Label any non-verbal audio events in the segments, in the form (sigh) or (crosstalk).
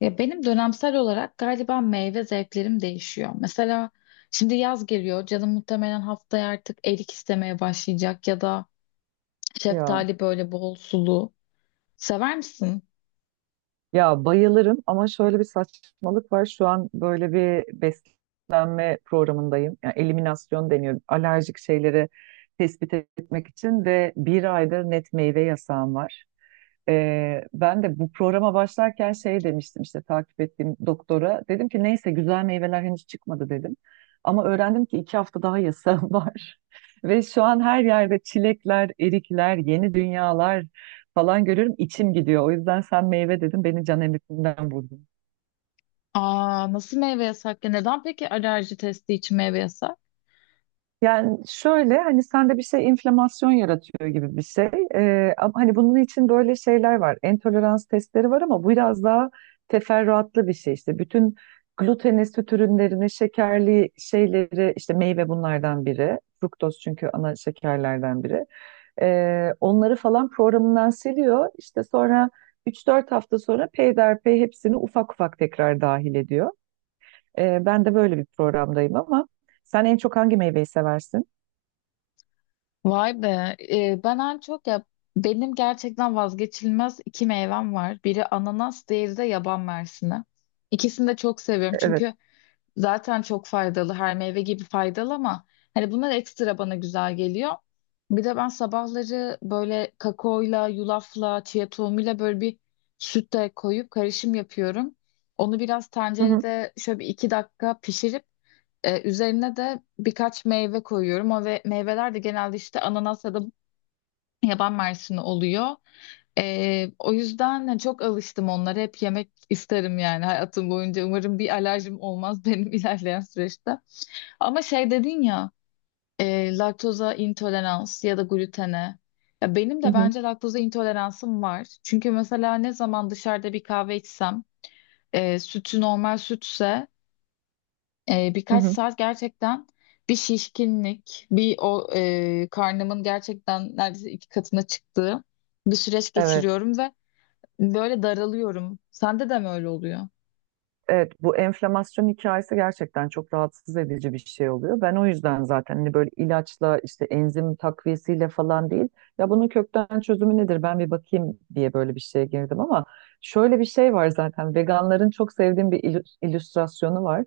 Ya benim dönemsel olarak galiba meyve zevklerim değişiyor. Mesela şimdi yaz geliyor. Canım muhtemelen haftaya artık erik istemeye başlayacak ya da Ya şeftali böyle bol sulu. Sever misin? ya bayılırım ama şöyle bir saçmalık var. Şu an böyle bir beslenme programındayım. Yani eliminasyon deniyor. Alerjik şeyleri tespit etmek için ve bir aydır net meyve yasağım var. Ben de bu programa başlarken şey demiştim işte takip ettiğim doktora. Dedim ki neyse güzel meyveler henüz çıkmadı dedim. Ama öğrendim ki 2 hafta daha yasağım (laughs) var. Ve şu an her yerde çilekler, erikler, yeni dünyalar falan görüyorum, içim gidiyor. O yüzden sen meyve dedin, beni can emrinden vurdun. Aa, nasıl meyve yasak ya? Neden peki alerji testi için meyve yasak? Yani şöyle hani sende bir şey inflamasyon yaratıyor gibi bir şey. Ama hani bunun için böyle şeyler var. Entolerans testleri var ama bu biraz daha teferruatlı bir şey işte. Bütün gluteni, süt ürünlerini, şekerli şeyleri, işte meyve bunlardan biri. Fruktoz çünkü ana şekerlerden biri. Onları falan programından siliyor. İşte sonra 3-4 hafta sonra peyderpey hepsini ufak ufak tekrar dahil ediyor. Ben de böyle bir programdayım ama sen en çok hangi meyveyi seversin? Vay be. Ben en çok ya benim gerçekten vazgeçilmez iki meyvem var. Biri ananas, diğeri de yaban mersini. İkisini de çok seviyorum Evet. çünkü zaten çok faydalı. Her meyve gibi faydalı ama hani bunlar ekstra bana güzel geliyor. Bir de ben sabahları böyle kakaoyla, yulafla, chia tohumuyla böyle bir süt de koyup karışım yapıyorum. Onu biraz Hı hı, tencerede şöyle bir iki dakika pişirip üzerine de birkaç meyve koyuyorum. O ve meyveler de genelde işte ananas ya da yaban mersini oluyor. O yüzden hani çok alıştım onlara. Hep yemek isterim yani hayatım boyunca. Umarım bir alerjim olmaz (laughs) benim ilerleyen süreçte. Ama şey dedin ya, laktoza intolerans ya da glutene. Ya benim hı de hı, bence laktoza intoleransım var. Çünkü mesela ne zaman dışarıda bir kahve içsem, sütü normal sütse hı birkaç hı. saat gerçekten bir şişkinlik, bir karnımın gerçekten neredeyse 2 katına çıktığı bir süreç Evet. geçiriyorum ve böyle daralıyorum. Sende de mi öyle oluyor? Evet, bu enflamasyon hikayesi gerçekten çok rahatsız edici bir şey oluyor. Ben o yüzden zaten hani böyle ilaçla, işte enzim takviyesiyle falan değil. Ya bunun kökten çözümü nedir? Ben bir bakayım diye böyle bir şeye girdim ama şöyle bir şey var zaten. Veganların çok sevdiğim bir illüstrasyonu var.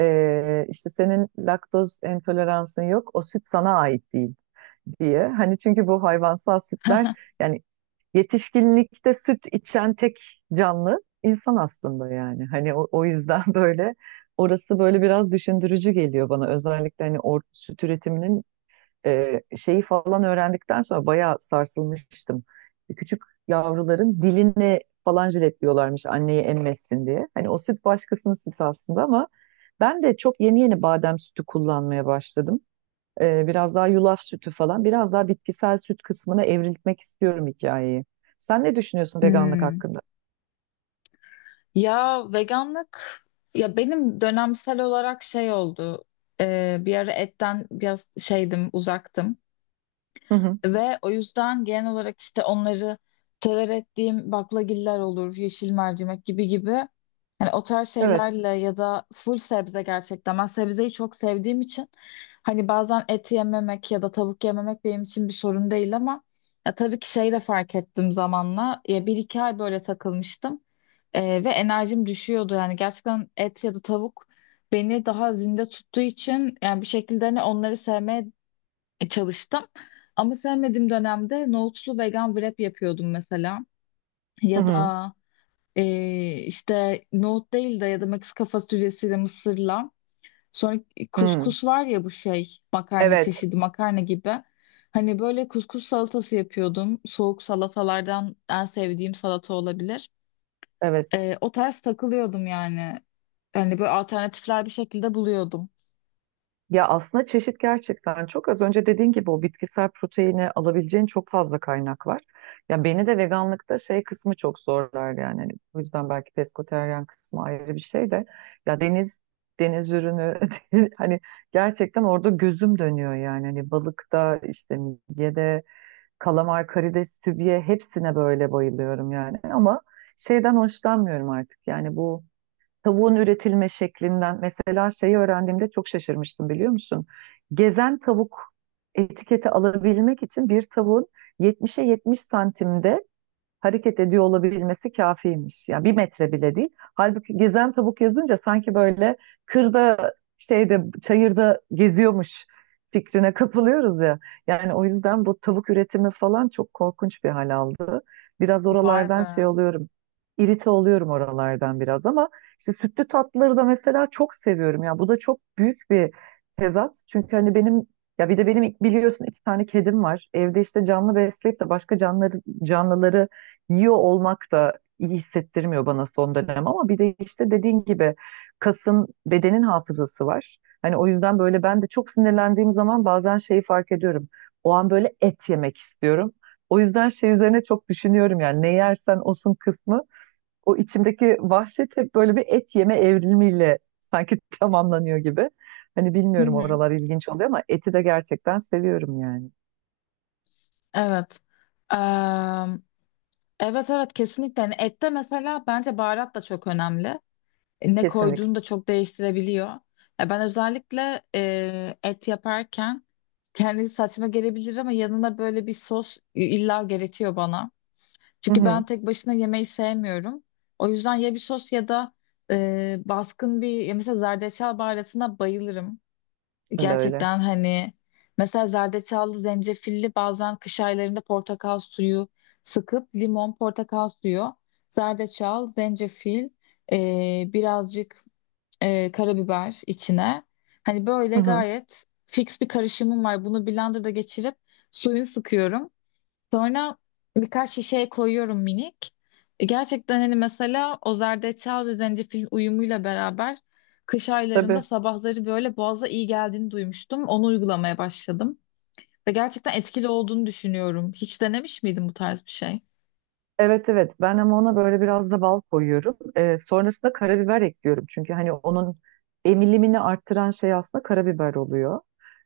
İşte senin laktoz intoleransın yok, o süt sana ait değil diye. Hani çünkü bu hayvansal sütler, (laughs) yani yetişkinlikte süt içen tek canlı insan aslında yani. Hani o yüzden (laughs) böyle orası böyle biraz düşündürücü geliyor bana. Özellikle hani or süt üretiminin şeyi falan öğrendikten sonra bayağı sarsılmıştım. Küçük yavruların diline falan jiletliyorlarmış anneyi emmesin diye. Hani o süt başkasının sütü aslında ama ben de çok yeni yeni badem sütü kullanmaya başladım. Biraz daha yulaf sütü falan, biraz daha bitkisel süt kısmına evrilmek istiyorum hikayeyi. Sen ne düşünüyorsun veganlık Hmm. hakkında? Ya veganlık ya benim dönemsel olarak şey oldu. Bir ara etten biraz şeydim, uzaktım. Hı hı. Ve o yüzden genel olarak işte onları tolere ettiğim baklagiller olur, yeşil mercimek gibi gibi. Hani o tarz Evet. şeylerle ya da full sebze gerçekten. Ben sebzeyi çok sevdiğim için hani bazen et yememek ya da tavuk yememek benim için bir sorun değil ama ya tabii ki şey de fark ettim zamanla. Ya bir iki ay böyle takılmıştım. Ve enerjim düşüyordu. Yani gerçekten et ya da tavuk beni daha zinde tuttuğu için yani bir şekilde hani onları sevmeye çalıştım. Ama sevmediğim dönemde nohutlu vegan wrap yapıyordum mesela. Hı Ya hı. da e, işte nohut değil de ya da Meksika fasulyesiyle mısırla. Sonra Hı. kuskus var ya, bu şey makarna Evet. çeşidi, makarna gibi. Hani böyle kuskus salatası yapıyordum. Soğuk salatalardan en sevdiğim salata olabilir. Evet. O tarz takılıyordum yani. Hani böyle alternatifler bir şekilde buluyordum. Ya aslında çeşit gerçekten çok, az önce dediğin gibi o bitkisel proteini alabileceğin çok fazla kaynak var. Ya beni de veganlıkta şey kısmı çok zorlar yani. Hani bu yüzden belki pesketeryan kısmı ayrı bir şey de. Ya deniz ürünü (laughs) hani gerçekten orada gözüm dönüyor yani. Hani balıkta, işte midyede, kalamar, karides, sübye, hepsine böyle bayılıyorum yani. Ama şeyden hoşlanmıyorum artık, yani bu tavuğun üretilme şeklinden. Mesela şeyi öğrendiğimde çok şaşırmıştım, biliyor musun? Gezen tavuk etiketi alabilmek için bir tavuğun 70'e 70 santimde hareket ediyor olabilmesi kafiymiş. Yani bir metre bile değil. Halbuki gezen tavuk yazınca sanki böyle kırda, şeyde, çayırda geziyormuş fikrine kapılıyoruz ya. Yani o yüzden bu tavuk üretimi falan çok korkunç bir hal aldı. Biraz Vay be. oralardan şey oluyorum. İrite oluyorum oralardan biraz ama işte sütlü tatlıları da mesela çok seviyorum. Ya bu da çok büyük bir tezat. Çünkü hani benim, ya bir de benim biliyorsun iki tane kedim var. Evde işte canlı besleyip de başka canlıları yiyor olmak da iyi hissettirmiyor bana son dönem ama bir de işte dediğin gibi kasın, bedenin hafızası var. Hani o yüzden böyle ben de çok sinirlendiğim zaman bazen şeyi fark ediyorum. O an böyle et yemek istiyorum. O yüzden şey üzerine çok düşünüyorum, yani ne yersen olsun kısmı. O içimdeki vahşet hep böyle bir et yeme evrimiyle sanki (laughs) tamamlanıyor gibi. Hani Hı bilmiyorum, hı. oralar ilginç oluyor ama eti de gerçekten seviyorum yani. Evet. Evet evet kesinlikle. Yani ette mesela bence baharat da çok önemli. Ne Kesinlikle. koyduğunu da çok değiştirebiliyor. Ya ben özellikle et yaparken kendisi saçma gelebilir ama yanına böyle bir sos illa gerekiyor bana. Hı Çünkü hı. ben tek başına yemeği sevmiyorum. O yüzden ya bir sos ya da baskın bir ya mesela zerdeçal baharatına bayılırım. Ben de öyle. Gerçekten hani mesela zerdeçallı, zencefilli bazen kış aylarında portakal suyu sıkıp limon, portakal suyu, zerdeçal, zencefil, birazcık karabiber içine. Hani Hı böyle hı. gayet fix bir karışımım var. Bunu blenderda geçirip suyunu sıkıyorum. Sonra birkaç şişeye koyuyorum minik. Gerçekten hani mesela o zerdeçal ve zencefil uyumuyla beraber kış aylarında Tabii. sabahları böyle boğaza iyi geldiğini duymuştum. Onu uygulamaya başladım. Ve gerçekten etkili olduğunu düşünüyorum. Hiç denemiş miydin bu tarz bir şey? Evet, evet, ben ama ona böyle biraz da bal koyuyorum. Sonrasında karabiber ekliyorum. Çünkü hani onun emilimini arttıran şey aslında karabiber oluyor.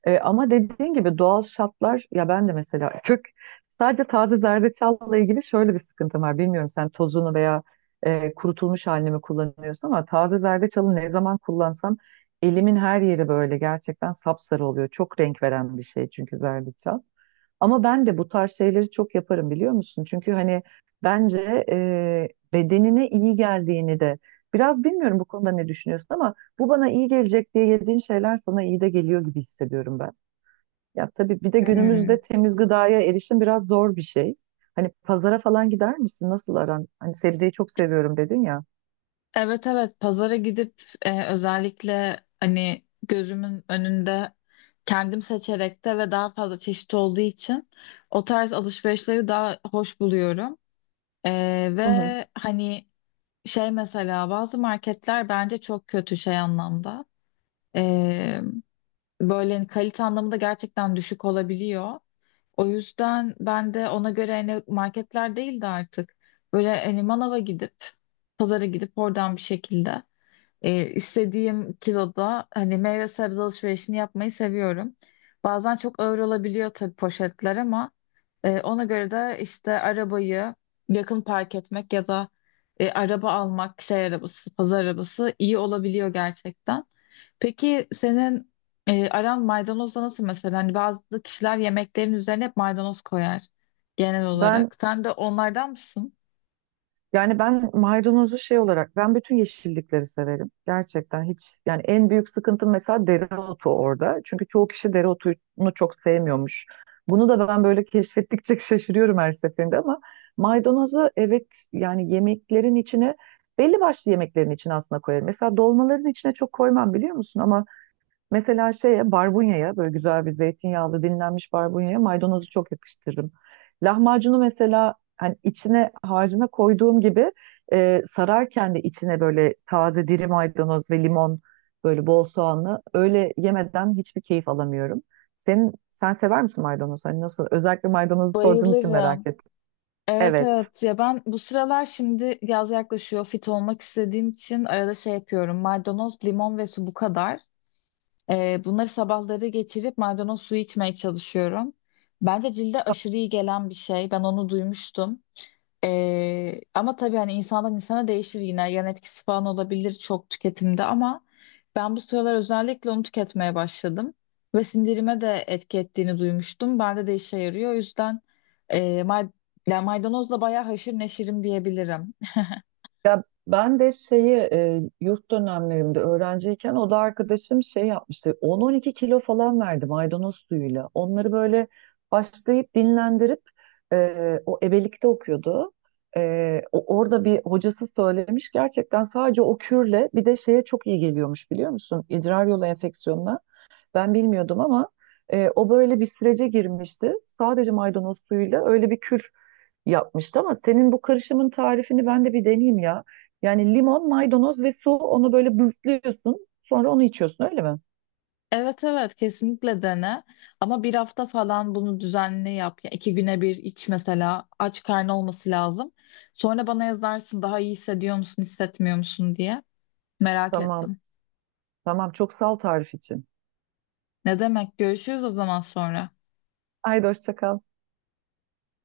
Ama dediğin gibi doğal şartlar, ya ben de mesela (laughs) kök, sadece taze zerdeçalla ilgili şöyle bir sıkıntım var. Bilmiyorum sen tozunu veya kurutulmuş halini mi kullanıyorsun ama taze zerdeçalı ne zaman kullansam elimin her yeri böyle gerçekten sapsarı oluyor. Çok renk veren bir şey çünkü zerdeçal. Ama ben de bu tarz şeyleri çok yaparım, biliyor musun? Çünkü hani bence bedenine iyi geldiğini de biraz, bilmiyorum bu konuda ne düşünüyorsun ama bu bana iyi gelecek diye yediğin şeyler sana iyi de geliyor gibi hissediyorum ben. Ya tabii bir de Hmm. günümüzde temiz gıdaya erişim biraz zor bir şey. Hani pazara falan gider misin? Nasıl aran? Hani sebzeyi çok seviyorum dedin ya. Evet evet pazara gidip özellikle hani gözümün önünde kendim seçerek de ve daha fazla çeşit olduğu için o tarz alışverişleri daha hoş buluyorum. Hı hı. Ve hani şey mesela bazı marketler bence çok kötü şey anlamda. Ee, Böyle hani, kalite anlamında gerçekten düşük olabiliyor. O yüzden ben de ona göre hani marketler değil de artık böyle hani manava gidip pazara gidip oradan bir şekilde istediğim kiloda hani meyve sebze alışverişini yapmayı seviyorum. Bazen çok ağır olabiliyor tabii poşetler ama ona göre de işte arabayı yakın park etmek ya da araba almak, şey arabası, pazar arabası iyi olabiliyor gerçekten. Peki senin aran maydanozla nasıl mesela? Hani bazı kişiler yemeklerin üzerine hep maydanoz koyar genel Ben olarak. Sen de onlardan mısın? yani ben maydanozu şey olarak, ben bütün yeşillikleri severim. Gerçekten hiç, yani en büyük sıkıntım mesela dereotu orada. Çünkü çoğu kişi dereotunu çok sevmiyormuş. Bunu da ben böyle keşfettikçe (laughs) şaşırıyorum her seferinde ama maydanozu, evet, yani yemeklerin içine, belli başlı yemeklerin içine aslında koyarım. Mesela dolmaların içine çok koymam biliyor musun ama mesela şeye, barbunyaya, böyle güzel bir zeytinyağlı dinlenmiş barbunyaya maydanozu çok yakıştırırım. Lahmacunu mesela hani içine, harcına koyduğum gibi sararken de içine böyle taze diri maydanoz ve limon, böyle bol soğanlı öyle yemeden hiçbir keyif alamıyorum. Sen sever misin maydanoz? Hani nasıl? Özellikle maydanozu sorduğun için merak Bayılırım. ettim. Evet Evet. evet, ya ben bu sıralar şimdi yaz yaklaşıyor fit olmak istediğim için arada şey yapıyorum, maydanoz limon ve su, bu kadar. Bunları sabahları geçirip maydanoz suyu içmeye çalışıyorum. Bence cilde aşırı iyi gelen bir şey. Ben onu duymuştum. Ama tabii hani insandan insana değişir yine. Yan etkisi falan olabilir çok tüketimde ama ben bu sıralar özellikle onu tüketmeye başladım. Ve sindirime de etki ettiğini duymuştum. Bende de işe yarıyor. O yüzden e, may- yani maydanozla bayağı haşır neşirim diyebilirim. Ya ben de şeyi yurt dönemlerimde öğrenciyken, o da arkadaşım şey yapmıştı. 10-12 kilo falan verdi maydanoz suyuyla. Onları böyle başlayıp dinlendirip o ebelikte okuyordu. Orada bir hocası söylemiş, gerçekten sadece o kürle bir de şeye çok iyi geliyormuş, biliyor musun? İdrar yolu enfeksiyonuna. Ben bilmiyordum ama o böyle bir sürece girmişti. Sadece maydanoz suyuyla öyle bir kür yapmıştı ama senin bu karışımın tarifini ben de bir deneyeyim ya. Yani limon, maydanoz ve su, onu böyle bızlıyorsun. Sonra onu içiyorsun, öyle mi? Evet evet kesinlikle dene ama bir hafta falan bunu düzenli yap. Ya 2 güne bir iç mesela, aç karnı olması lazım. Sonra bana yazarsın daha iyi hissediyor musun hissetmiyor musun diye merak Tamam. ettim. Tamam, çok sağ ol tarif için. Ne demek, görüşürüz o zaman sonra. Haydi hoşça kal.